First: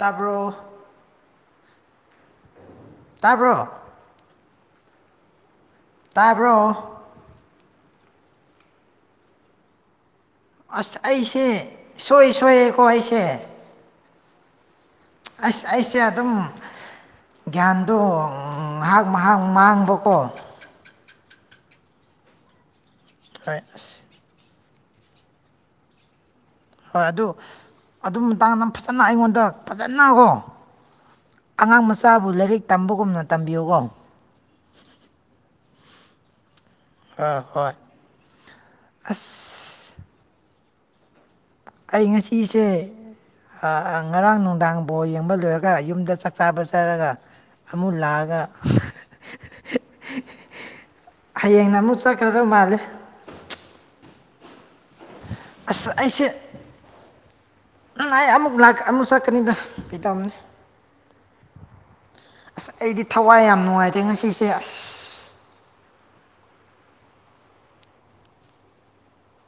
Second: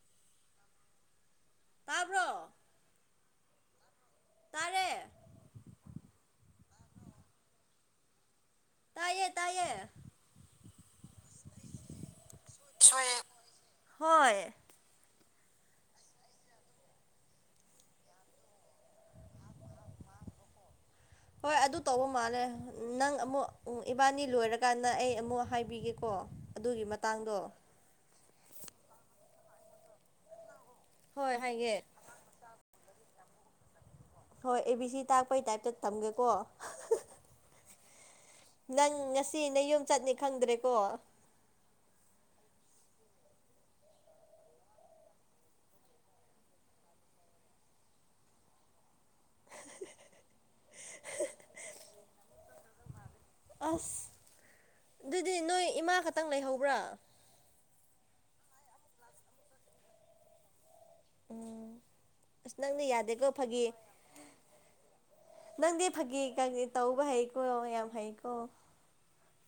ꯇꯥꯕ꯭ꯔꯣ ꯇꯥꯕ꯭ꯔꯣ ꯇꯥꯕ꯭ꯔꯣ ꯇꯥꯔꯦ ꯇꯥꯕ꯭ꯔꯣ ꯇꯥꯏꯌꯦ ꯇꯥꯏꯌꯦ ꯑꯁ ꯑꯩꯁꯦ ꯁꯣꯏ ꯁꯣꯏꯌꯦꯀꯣ ꯑꯩꯁꯦ ꯍꯣꯏ ꯑꯁ ꯑꯩꯁꯦ ꯑꯗꯨꯝ ꯒ꯭ꯌꯥꯟꯗꯣ ꯉꯥꯏꯍꯥꯛ ꯃꯥꯡꯕꯀꯣ ꯍꯣꯏ ꯑꯗꯨ ꯇꯧꯕ ꯃꯥꯜꯂꯦ ꯅꯪ ꯑꯃꯨꯛ ꯍꯣꯏ ꯑꯁ ꯏꯕꯥꯅꯤ ꯂꯣꯏꯔ ꯀꯥꯟꯅ ꯑꯩ ꯑꯃꯨꯛ ꯍꯥꯏꯕꯤꯒꯦꯀꯣ ꯑꯗꯨꯒꯤ ꯍꯣꯏ ꯑꯗꯨ ꯃꯇꯥꯡꯗꯣ ꯑꯗꯨ ꯃꯇꯥꯡꯗ ꯐꯖꯅ ꯑꯩꯉꯣꯟꯗ ꯐꯖꯅꯀꯣ ꯍꯣꯏ ꯍꯥꯏꯒꯦ ꯑꯉꯥꯡ ꯃꯆꯥꯕꯨ ꯂꯥꯏꯔꯤꯛ ꯇꯝꯕꯒꯨꯝꯅ ꯇꯝꯕꯤꯌꯨꯀꯣ ꯍꯣꯏ ꯑꯦ ꯕꯤ ꯁꯤ ꯇꯥꯛꯄꯩ ꯇꯥꯏꯞꯇ ꯊꯝꯒꯦꯀꯣ ꯑ ꯍꯣꯏ ꯅꯪ ꯉꯁꯤ ꯅ ꯌꯨꯝ ꯑꯁ ꯆꯠꯅꯤ ꯈꯪꯗ꯭ꯔꯦꯀꯣ ꯑꯩ ꯉꯁꯤꯁꯦ ꯉꯔꯥꯡ ꯅꯨꯡꯗꯥꯡꯐꯥꯎ ꯌꯦꯡꯕ ꯂꯣꯏꯔꯒ ꯌꯨꯝꯗ ꯆꯥꯛ ꯆꯥꯕ ꯆꯥꯔꯒ ꯑꯃꯨꯛ ꯂꯥꯛꯒ ꯍꯌꯦꯡꯅ ꯑꯃꯨꯛ ꯆꯠꯈ꯭ꯔꯒ ꯃꯥꯜꯂꯦ ꯑꯁ ꯑꯗꯨꯗꯤ ꯅꯣꯏ ꯑꯁ ꯏꯃꯥ ꯑꯩꯁꯦ ꯈꯛꯇꯪ ꯂꯩꯍꯧꯕ꯭ꯔꯥ ꯑꯩ ꯑꯃꯨꯛ ꯑꯃꯨꯛ ꯆꯠꯀꯅꯤꯗ ꯀꯤ ꯇꯕꯅꯤ ꯎꯝ ꯑꯁ ꯅꯪꯗꯤ ꯑꯩꯗꯤ ꯌꯥꯗꯦꯀꯣ ꯊꯋꯥꯏ ꯌꯥꯝ ꯐꯥꯒꯤ ꯅꯨꯡꯉꯥꯏꯇꯦ ꯉꯁꯤꯁꯦ ꯑꯁ ꯐꯥꯒꯤꯦ ꯀꯦ ꯇꯧꯕ ꯍꯩꯀꯣ ꯌꯥꯝ ꯍꯩꯀꯣ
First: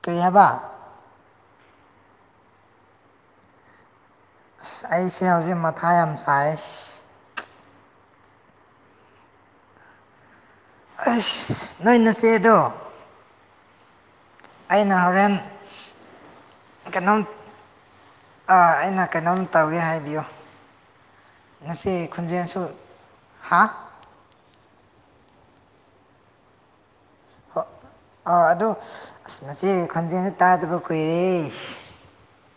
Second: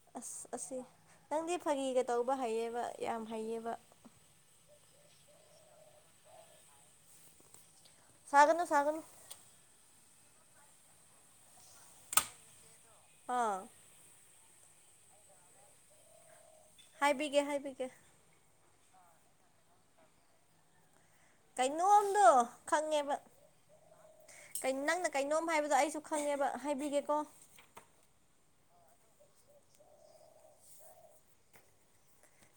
ꯀꯔꯤ ꯍꯥꯏꯕ ꯑꯁ ꯑꯁꯤ ꯅꯪꯗꯤ ꯐꯥꯒꯤꯒ ꯇꯧꯕ ꯍꯩꯌꯦꯕ ꯌꯥꯝ ꯍꯩꯌꯦꯕ ꯑꯁ ꯑꯩꯁꯦ ꯍꯧꯖꯤꯛ ꯃꯊꯥ ꯌꯥꯝ ꯁꯥꯏ ꯁꯥꯒꯅ ꯁꯥꯒꯅ ꯑꯁ ꯅꯣꯏ ꯅ ꯆꯦꯗꯣ ꯑꯥ ꯑꯩꯅ ꯍꯣꯔꯦꯟ ꯀꯩꯅꯣꯝ ꯍꯥꯏꯕꯤꯒꯦ ꯍꯥꯏꯕꯤꯒꯦ ꯑꯥ ꯑꯩꯅ ꯀꯩꯅꯣꯝ ꯇꯧꯋꯦ ꯍꯥꯏꯕꯤꯌꯨ ꯉꯁꯤ ꯀꯩꯅꯣꯝꯗꯣ ꯈꯨꯟꯖꯦꯟꯁꯨ ꯈꯪꯉꯦꯕ ꯍꯥ ꯅꯪꯅ ꯀꯩꯅꯣꯝ ꯍꯥꯏꯕꯗꯣ ꯑꯩꯁꯨ ꯈꯪꯉꯦꯕ ꯍꯥꯏꯕꯤꯒꯦꯀꯣ ꯍꯣ ꯑ ꯑꯗꯨꯗꯣ ꯑꯁ ꯅ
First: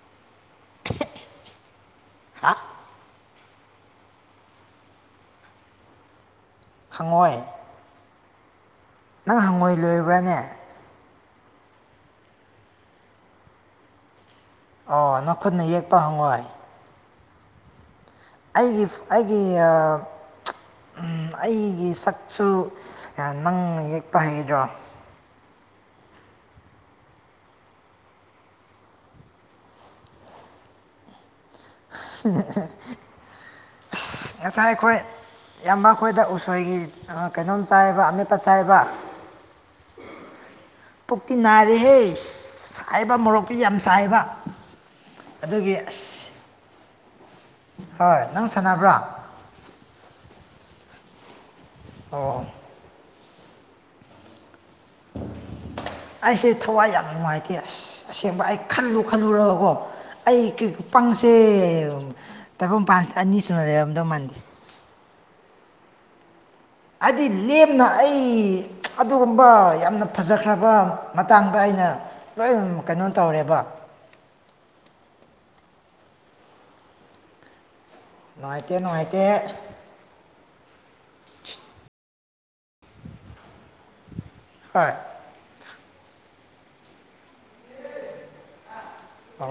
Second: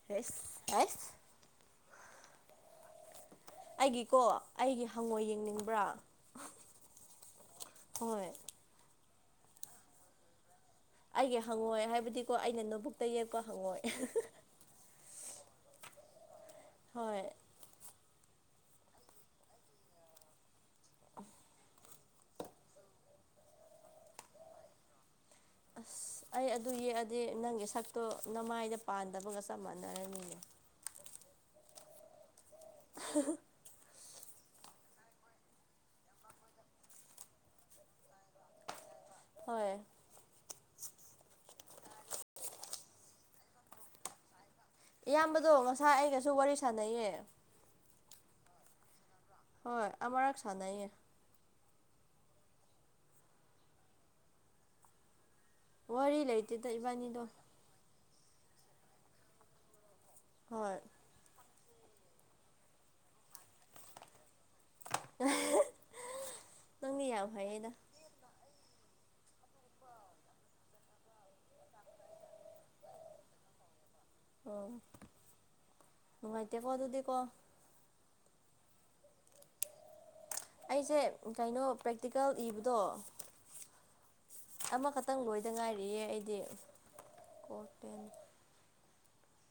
ꯔꯁ ꯔꯥꯏꯁ ꯍꯥ ꯑꯩꯒꯤꯀꯣ ꯑꯩꯒꯤ ꯍꯪꯉꯣꯏ ꯌꯦꯡꯅꯤꯡꯕ꯭ꯔꯥ ꯍꯪꯉꯣꯏ ꯍꯣꯏ ꯅꯪ ꯍꯪꯉꯣꯏ ꯂꯣꯏꯕ꯭ꯔꯥꯅꯦ ꯑꯩꯒꯤ ꯍꯪꯉꯣꯏ ꯍꯥꯏꯕꯗꯤꯀꯣ ꯑꯩꯅ ꯅꯣꯕꯨꯛꯇ ꯌꯦꯛꯄ ꯍꯪꯉꯣꯏ ꯑꯣ ꯅꯈꯨꯠꯅ ꯌꯦꯛꯄ ꯍꯪꯉꯣꯏ ꯍꯣꯏ ꯑꯩꯒꯤ ꯑꯩꯒꯤ ꯑꯩꯒꯤ ꯁꯛꯁꯨ ꯅꯪꯅ ꯌꯦꯛꯄ ꯍꯩꯒꯗ꯭ꯔꯣ [inaudible] ꯑꯁ ꯑꯩ ꯑꯗꯨ ꯌꯦꯛꯑꯗꯤ ꯅꯪꯒꯤ ꯁꯛꯇꯣ ꯅꯃꯥꯏꯗ ꯄꯥꯟꯗꯕꯒ ꯆꯞ ꯃꯥꯟꯅꯔꯅꯤꯅꯦ [inaudible] ꯑ [unintelligible] ꯉꯁꯥꯏ ꯑꯩꯈꯣꯏ ꯌꯥꯝ ꯃꯈꯣꯏꯗ ꯎꯁꯣꯏꯒꯤ ꯀꯩꯅꯣꯝ ꯆꯥꯏꯕ ꯑꯃꯦꯠꯄ ꯆꯥꯏꯕ ꯍꯣꯏ ꯄꯨꯛꯇꯤ ꯅꯥꯔꯦꯍꯦ ꯁꯥꯏꯕ ꯃꯣꯔꯣꯛꯇꯨ ꯌꯥꯝ ꯁꯥꯏꯕ ꯏꯌꯥꯝꯕꯗꯣ ꯑꯗꯨꯒꯤ ꯉꯁꯥꯏ ꯑꯩꯒꯁꯨ ꯑꯁ ꯋꯥꯔꯤ ꯁꯥꯟꯅꯩꯌꯦ ꯍꯣꯏ ꯅꯪ ꯁꯥꯟꯅꯕ꯭ꯔꯥ ꯍꯣꯏ ꯑꯛ ꯁꯥꯟꯅꯌꯦ ꯑꯣ ꯋꯥꯔꯤ ꯑꯩꯁꯦ ꯂꯩꯇꯦꯗ ꯊꯋꯥꯏ ꯌꯥꯝ ꯏꯕꯥꯅꯤꯗꯣ ꯅꯨꯡꯉꯥꯏꯇꯦ ꯑꯁ ꯑꯁꯦꯡꯕ ꯑꯩ ꯈꯜꯂꯨ ꯈꯜꯂꯨꯔꯒꯀꯣ ꯑꯩ ꯍꯣꯏ ꯄꯪꯁꯦ ꯇꯥꯏꯕ ꯃꯄꯥꯟꯁꯤꯗ ꯑꯅꯤ ꯁꯨꯅ ꯂꯩꯔꯝꯗꯧ ꯃꯥꯟꯗꯦ [unintelligible] ꯍꯥꯏꯗꯤ ꯐꯩꯌꯦꯗ ꯂꯦꯝꯅ ꯑꯩ ꯑꯗꯨꯒꯨꯝꯕ ꯌꯥꯝꯅ ꯐꯖꯈ꯭ꯔꯕ ꯃꯇꯥꯡꯗ ꯑꯩꯅ ꯂꯣꯏ ꯀꯩꯅꯣ ꯇꯧꯔꯦꯕ ꯑꯣ ꯅꯨꯡꯉꯥꯏꯇꯦꯀꯣ ꯑꯗꯨꯗꯤꯀꯣ ꯅꯨꯡꯉꯥꯏꯇꯦ ꯅꯨꯡꯉꯥꯏꯇ ꯑꯩꯁꯦ ꯀꯩꯅꯣ ꯄ꯭ꯔꯦꯛꯇꯤꯀꯦꯜ ꯏꯕꯗꯣ ꯍꯣꯏ ꯑꯃꯈꯛꯇꯪ ꯂꯣꯏꯗ ꯉꯥꯏꯔꯤꯌꯦ ꯑꯩꯗꯤ ꯀꯣ ꯑ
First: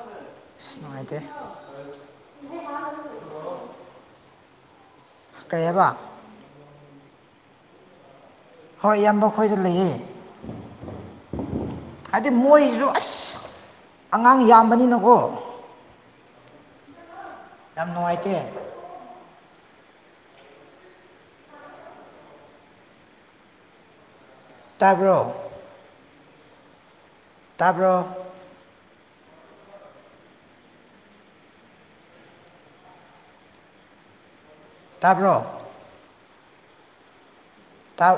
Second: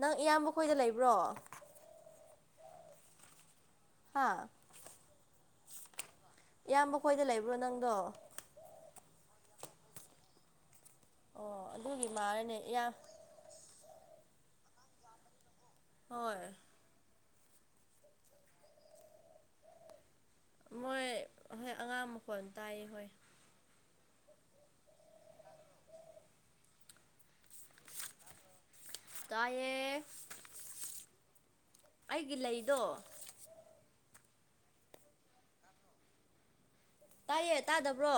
ꯅꯪ ꯏꯌꯥꯝꯕ ꯈꯣꯏꯗ ꯂꯩꯕ꯭ꯔꯣ ꯅꯨꯡꯉꯥꯏꯇꯦ ꯁꯤ ꯍꯥꯥ ꯐ ꯀ꯭ꯔꯦ ꯍꯥꯏꯕ ꯏꯌꯥꯝꯕ ꯀꯣꯏꯗ ꯂꯩꯕ꯭ꯔꯣ ꯅꯪꯗꯣ ꯍꯣꯏ ꯏꯌꯥꯝꯕ ꯑꯩ ꯈꯣꯏꯗ ꯂꯩꯌꯦ ꯑꯣ ꯑꯗꯨꯒꯤ ꯍꯥꯏꯗꯤ ꯃꯥꯜꯂꯦꯅꯦ ꯏꯌꯥ ꯃꯣꯏꯁꯨ ꯑꯁ ꯑꯉꯥꯡ ꯌꯥꯝꯕꯅꯤꯅꯀꯣ ꯍꯣꯏ ꯌꯥꯝ ꯅꯨꯡꯉꯥꯏꯇꯦ ꯃꯣꯏ ꯍꯣꯏ ꯑꯉꯥꯡ ꯃꯈꯣꯟ ꯇꯥꯏꯌꯦ ꯍꯣꯏ ꯇꯥꯕ꯭ꯔꯣ ꯇꯥꯄ ꯇꯑꯌꯦꯦ ꯑꯩꯒꯤ ꯂꯩꯗꯣ ꯇꯥꯕ꯭ꯔꯣ ꯇꯥꯏꯌꯦ ꯇꯥꯗꯕ꯭ꯔꯣ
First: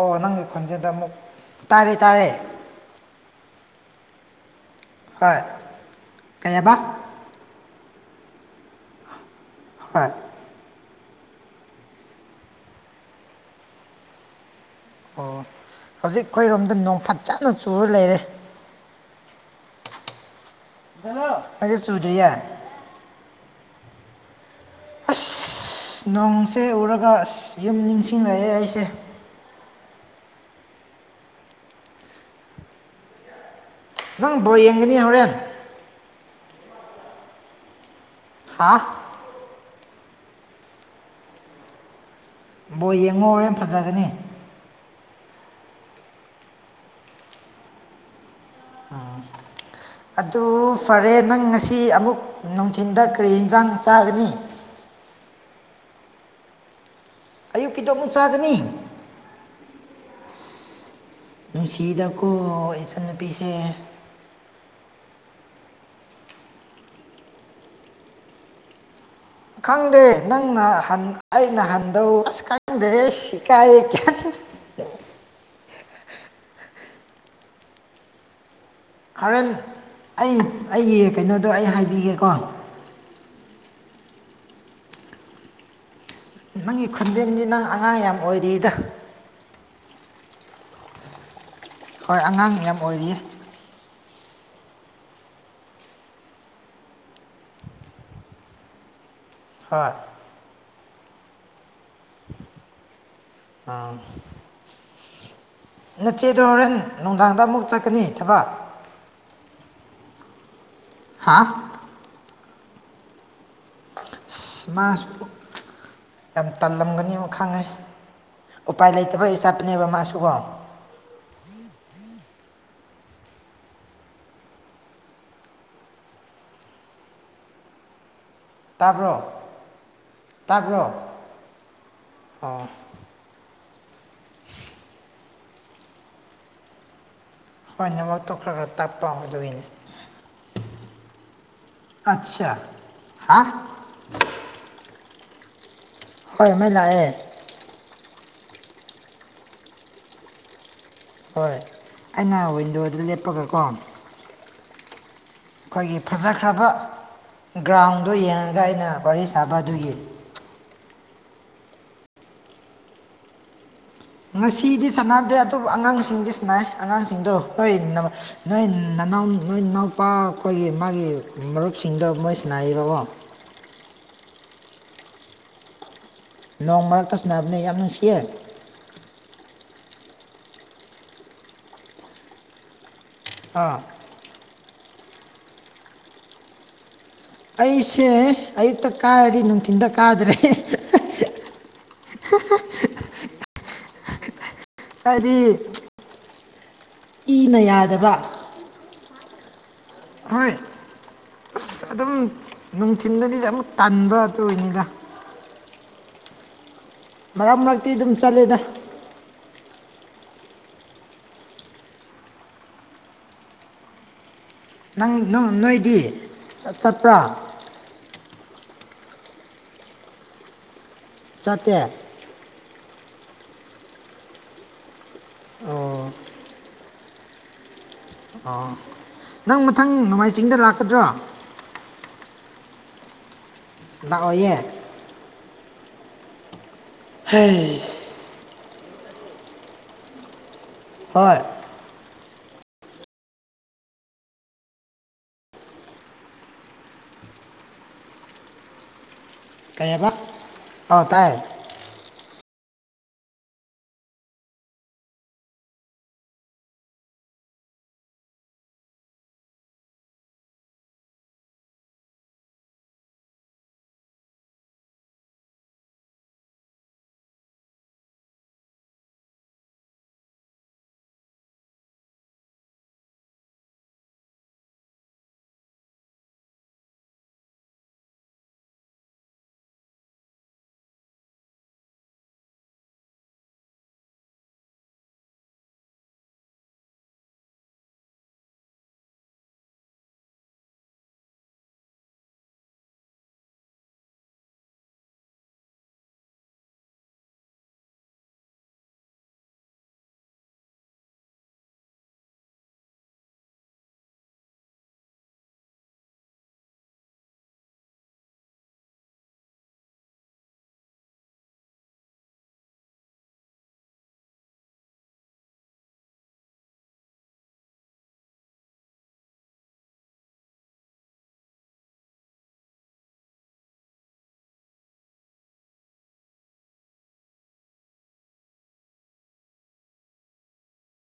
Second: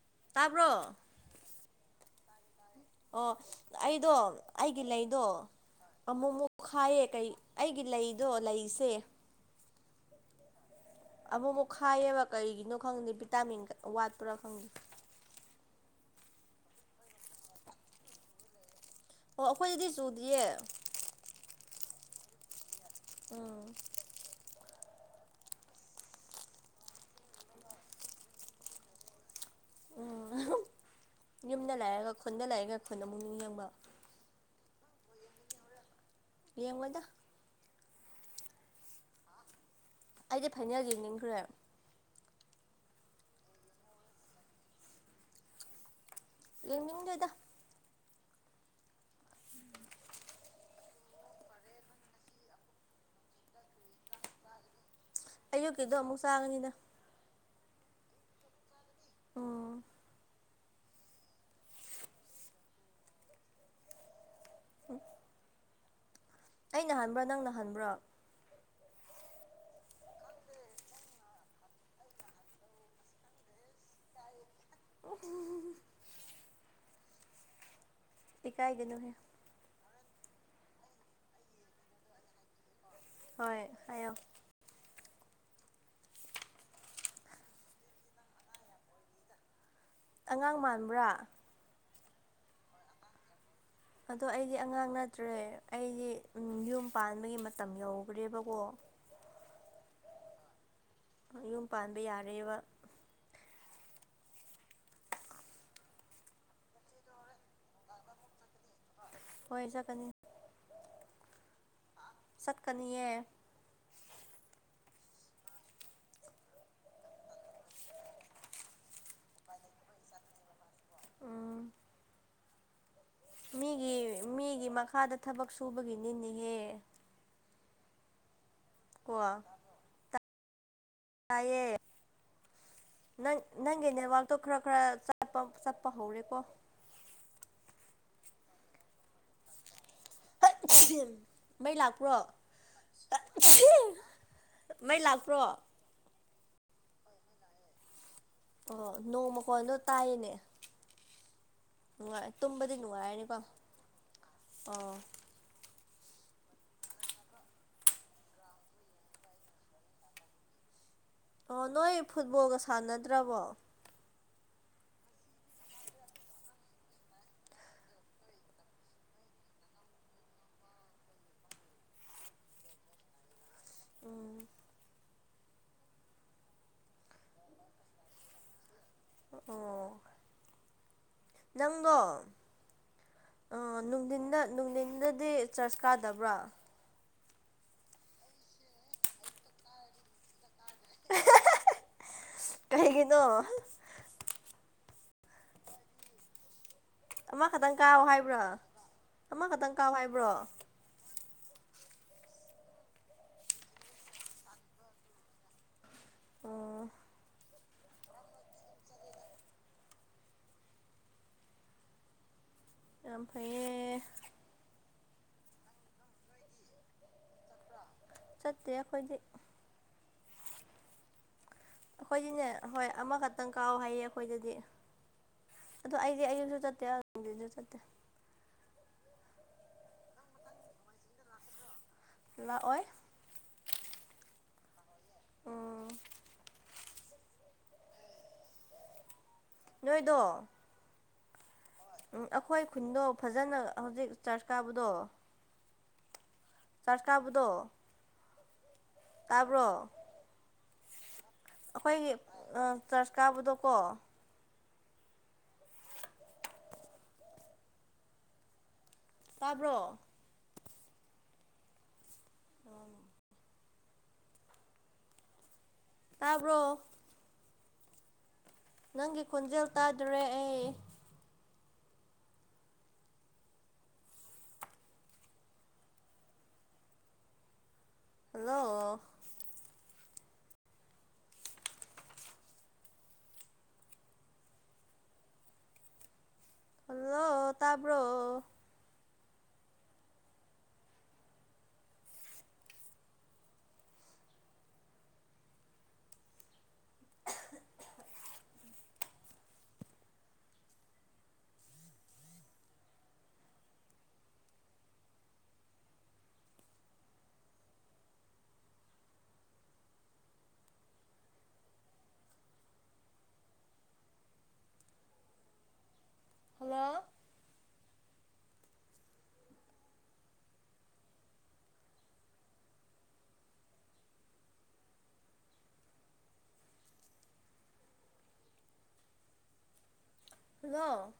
ꯑꯣ ꯅꯪꯒꯤ ꯇꯥꯕ꯭ꯔꯣ ꯈꯨꯣꯟꯖꯗ ꯑꯃꯨꯛ ꯇꯥꯔꯦ ꯇꯥꯔꯦ ꯑꯣ ꯑꯩꯗꯣ ꯑꯩꯒꯤ ꯂꯩꯗꯣ ꯍꯣꯏ ꯑꯃꯨꯛ ꯀꯩ ꯑꯃꯨꯛ ꯍꯥꯏꯕ ꯈꯥꯏꯌꯦ ꯀꯩ ꯑꯩꯒꯤ ꯂꯩꯗꯣ ꯂꯩꯁꯦ ꯍꯣꯏ ꯑꯃꯨꯛ ꯑꯃꯨꯛ ꯈꯥꯏꯌꯦꯕ ꯀꯔꯤꯒꯤꯅꯣ ꯈꯪꯗꯦ ꯚꯤꯇꯥꯃꯤꯟ ꯋꯥꯠꯄ꯭ꯔꯥ ꯈꯪꯗꯦ ꯑꯣ ꯍꯧꯖꯤꯛ ꯑꯩꯈꯣꯏꯔꯣꯝꯗ ꯅꯣꯡꯐꯥꯠ ꯆꯥꯅ ꯆꯨꯔ ꯂꯩꯔꯦ ꯑꯣ ꯑꯩꯈꯣꯏꯗꯗꯤ ꯆꯨꯗ꯭ꯔꯤꯌꯦ ꯑꯩ ꯆꯨꯖꯔꯤꯌꯥ ꯑ ꯑꯁ ꯅꯣꯡꯁꯦ ꯎꯔꯒ ꯑꯁ ꯌꯨꯝ ꯅꯤꯡꯁꯤꯡꯂꯛꯑꯦ ꯑꯩꯁꯦ ꯎꯝ ꯌꯨꯝꯗ ꯂꯥꯛꯑꯒ ꯈꯨꯟꯗ ꯂꯥꯛꯑꯒ ꯈꯨꯟ ꯑꯃꯨꯛ ꯅꯤꯡ ꯌꯦꯡꯕ ꯅꯪ ꯕꯣ ꯌꯦꯡꯒꯅꯤ ꯍꯣꯔꯦꯟ ꯌꯦꯦꯝꯒꯣꯏꯗ ꯍꯥꯥ ꯑꯩꯗꯤ ꯐꯥꯏꯅꯦꯜꯒꯤ ꯏꯅꯤꯡꯈ꯭ꯔꯦꯕ ꯕꯣ ꯌꯦꯡꯉꯣ ꯍꯣꯔꯦꯟ ꯐꯖꯒꯅꯤ ꯌꯦꯃꯤꯝ ꯂꯩꯣꯏꯗ ꯑꯗꯨ ꯐꯔꯦ ꯅꯪ ꯉꯁꯤ ꯑꯃꯨꯛ ꯅꯨꯡꯊꯤꯤꯟꯗ ꯀꯔꯤ ꯌꯦꯟꯁꯥꯡ ꯆꯥꯒꯅꯤ [unintelligible] ꯑꯌꯨꯛꯀꯤꯗꯣ ꯑꯃꯨꯛ ꯆꯥꯉꯅꯤꯅ ꯑꯌꯨꯛꯀꯤꯗꯣ ꯑꯃꯨꯛ ꯆꯥꯒꯅꯤ ꯑꯣ ꯅꯨꯡꯁꯤꯗꯀꯣ ꯏꯆꯟꯟꯅꯨꯄꯤꯁꯦ [unintelligible] ꯑ ꯅ ꯍꯟꯕ꯭ꯔꯥ ꯅꯪ ꯅꯍꯟꯕ꯭ꯔꯣ ꯈꯪꯗꯦ ꯅꯪꯅ ꯑꯩꯅ ꯍꯟꯗꯧ ꯑꯁ ꯈꯪꯗꯦ ꯁꯤ ꯀꯥꯏ ꯈ ꯎ ꯀꯥꯏꯗꯅꯣꯍꯦ ꯍꯣꯔꯦꯟ ꯑꯩ ꯑꯩꯒꯤ ꯀꯩꯅꯣꯗꯣ ꯑꯩ ꯍꯥꯏꯕꯤꯒꯦꯀꯣ ꯍꯣꯏ ꯑꯣ ꯅꯪꯒꯤ ꯈꯣꯟꯖꯟꯗꯤ ꯅꯪ ꯑꯉꯥꯡ ꯌꯥꯝ ꯑꯣꯏꯔꯤꯗ ꯑꯉꯥꯡ ꯃꯥꯟꯕ꯭ꯔꯥ ꯍꯣꯏ ꯑꯉꯥꯡ ꯌꯥꯝ ꯑꯣꯏꯔꯤꯌꯦ ꯑꯗꯣ ꯑꯩꯗꯤ ꯑꯉꯥꯡ ꯅꯠꯇ꯭ꯔꯦ ꯑꯩꯗꯤ ꯌꯨꯝ ꯄꯥꯟꯕꯒꯤ ꯃꯇꯝ ꯌꯈ꯭ꯔꯦꯕꯀꯣ ꯍꯣꯏ ꯌꯨꯝ ꯄꯥꯟꯕ ꯌꯥꯔꯦꯕ ꯑꯥ ꯅꯆꯦꯗꯣ ꯍꯣꯔꯦꯟ ꯅꯨꯡꯗꯥꯡꯗ ꯑꯃꯨꯛ ꯆꯠꯀꯅꯤ ꯊꯕꯛ ꯍꯣꯏ ꯆꯥꯇꯀꯅꯤ ꯍꯥꯞ ꯆꯠꯀꯅꯤꯌꯦ ꯑꯁ ꯃꯥꯁꯨ ꯌꯥꯝ ꯇꯜꯂꯝꯒꯅꯤꯅ ꯈꯪꯉꯦ ꯎꯄꯥꯏ ꯂꯩꯇꯕꯩꯆꯥꯠꯄꯅꯦꯕ ꯃꯥꯁꯨꯀꯣ ꯑ ꯃꯤꯒꯤ ꯃꯤꯒꯤ ꯃꯈꯥꯗ ꯊꯕꯛ ꯁꯨꯕꯒꯤꯅꯤꯅꯤꯍꯦ ꯇꯥꯕ꯭ꯔꯣ ꯇꯥꯕ꯭ꯔꯣ ꯇꯥꯏꯑꯌꯦ ꯑꯣ ꯅꯪ ꯅꯪꯒꯤ ꯅꯦꯠꯋꯥꯛꯇꯣ ꯈꯔ ꯈꯔꯄ ꯆꯠꯄ ꯍꯧꯔꯦꯀꯣ ꯐꯅ ꯂꯧꯥꯎꯊꯣꯛꯈ꯭ꯔꯒ ꯇꯥꯛꯄ ꯑꯃꯗ ꯑꯣꯏꯅꯤ [unintelligible] ꯃꯩ ꯂꯥꯛꯄ꯭ꯔꯣ ꯑꯠꯁꯥ ꯍꯥ ꯃꯩ ꯂꯥꯛꯄ ꯄ꯭ꯔꯣ ꯍꯣꯏ ꯃꯩ ꯂꯥꯛꯑꯦ ꯑꯣ ꯅꯣꯡ ꯃꯀꯣꯟꯗꯣ ꯇꯥꯏꯅꯦ ꯍꯣꯏ ꯑꯩꯅ ꯋꯤꯟꯗꯣꯗ ꯅꯨꯡꯉꯥꯏꯔꯅꯤꯀꯣ ꯂꯦꯞꯄꯒꯀꯣ ꯑꯣ ꯑꯩꯈꯣꯏꯒꯤ ꯐꯖꯈ꯭ꯔꯕ ꯒ꯭ꯔꯥꯎꯟꯗꯨ ꯌꯦꯡꯉꯒ ꯑꯩꯅ ꯋꯥꯔꯤ ꯁꯥꯕ ꯑꯗꯨꯒꯤ ꯑꯣ ꯅꯣꯏ ꯐꯨꯠꯕꯣꯜꯒ ꯁꯥꯟꯅꯗ꯭ꯔꯕꯣ ꯉꯁꯤꯗꯤ ꯁꯥꯟꯅꯗꯦ ꯑꯗꯨꯕꯨ ꯑꯉꯥꯡꯁꯤꯡꯗꯤ ꯁꯅꯥꯏ ꯑꯉꯥꯡꯁꯤꯡꯗꯣ ꯅꯣꯏ ꯅꯣꯏ ꯅꯥꯎ ꯅꯣꯏ ꯏꯅꯥꯎꯄꯥ ꯑꯩꯈꯣꯏꯒꯤ ꯃꯥꯒꯤ ꯃꯔꯨꯞꯁꯤꯡꯗꯣ ꯃꯣꯏ ꯁꯅꯥꯔꯤꯕꯀꯣ ꯎꯝ ꯅꯣꯡ ꯃꯔꯛꯇ ꯁꯟꯅꯕꯅꯦ ꯌꯥꯝ ꯅꯨꯡꯁꯤꯌꯦꯦ ꯑꯣ ꯅꯪꯒꯣ ꯑꯥ ꯅꯨꯡꯊꯤꯟꯗ ꯅꯨꯡꯊꯤꯟꯗꯗꯤ ꯆꯔꯆ ꯀꯥꯗꯕ꯭ꯔꯥ ꯑꯩꯁꯦ ꯑꯌꯨꯛꯇ ꯀꯥꯔꯗꯤ ꯅꯨꯡꯊꯤꯟꯗ ꯀꯥꯗ꯭ꯔꯦ ꯀꯩꯒꯤꯅꯣ ꯍꯥꯏꯔꯤ ꯏꯅ ꯌꯥꯗꯕ ꯑꯃ ꯈꯛꯇꯪ ꯀꯥꯎ ꯍꯥꯏꯕ꯭ꯔꯣ ꯍꯣꯏ ꯑꯁ ꯑꯗꯨꯝ ꯅꯨꯡꯊꯤꯟꯗꯗꯤꯗꯤ ꯑꯃꯨꯛ ꯇꯟꯕ ꯑꯗꯨ ꯑꯣꯏꯅꯤꯗ ꯑꯣ ꯃꯔꯛ ꯃꯔꯛꯇꯤ ꯑꯗꯨꯝ ꯆꯠꯂꯦꯗ ꯑꯐ ꯅꯪ ꯅꯣꯏꯗꯤ ꯆꯠꯄ꯭ꯔꯥ ꯠꯇ ꯑꯩꯈꯣꯏꯗꯤ ꯆꯇꯦꯛ ꯑꯩꯈꯣꯏꯗꯤꯅꯦ ꯍꯣꯏ ꯑꯃꯈꯛꯇꯪ ꯀꯥꯎ ꯍꯥꯏꯌꯦ ꯑꯩꯈꯣꯏꯗꯗꯤ ꯑꯗꯨꯣ ꯑꯣ ꯑꯩꯗꯤ ꯑꯌꯨꯛꯁꯨ ꯆꯠꯇꯦ ꯕꯤꯗ ꯆꯠꯇ [unintelligible] ꯑꯣ ꯅꯪ ꯃꯊꯪ ꯅꯣꯡꯃꯥꯏꯖꯤꯡꯗ ꯂꯥꯛꯀꯗ꯭ꯔꯣ ꯂꯥꯛꯑꯣꯏ ꯂꯛꯑꯣꯏꯌꯦ ꯎꯝ ꯍꯥꯏ ꯅꯣꯏꯗ ꯍꯣꯏ ꯎꯝ ꯑꯩꯈꯣꯏ ꯈꯨꯟꯗꯣ ꯐꯖꯅ ꯍꯧꯖꯤꯛ ꯆꯔꯆ ꯀꯥꯕꯗꯣ ꯆꯠꯀꯥꯕꯗ ꯇꯥꯕ꯭ꯔꯣ ꯑ ꯇꯥꯏ ꯑꯩꯈꯣꯏꯒꯤ ꯆꯔꯆ ꯀꯥꯕꯗꯣꯀꯣ ꯇꯥꯕ꯭ꯔꯣ ꯇꯥꯔꯕꯣ ꯅꯪꯒꯤ ꯈꯣꯟꯖꯦꯜ ꯇꯥꯗ꯭ꯔꯦ ꯑꯩ ꯍꯜꯂꯣ ꯍꯜꯂꯣ ꯇꯥꯕ꯭ꯔꯣ ꯍꯜꯂꯣ ꯂ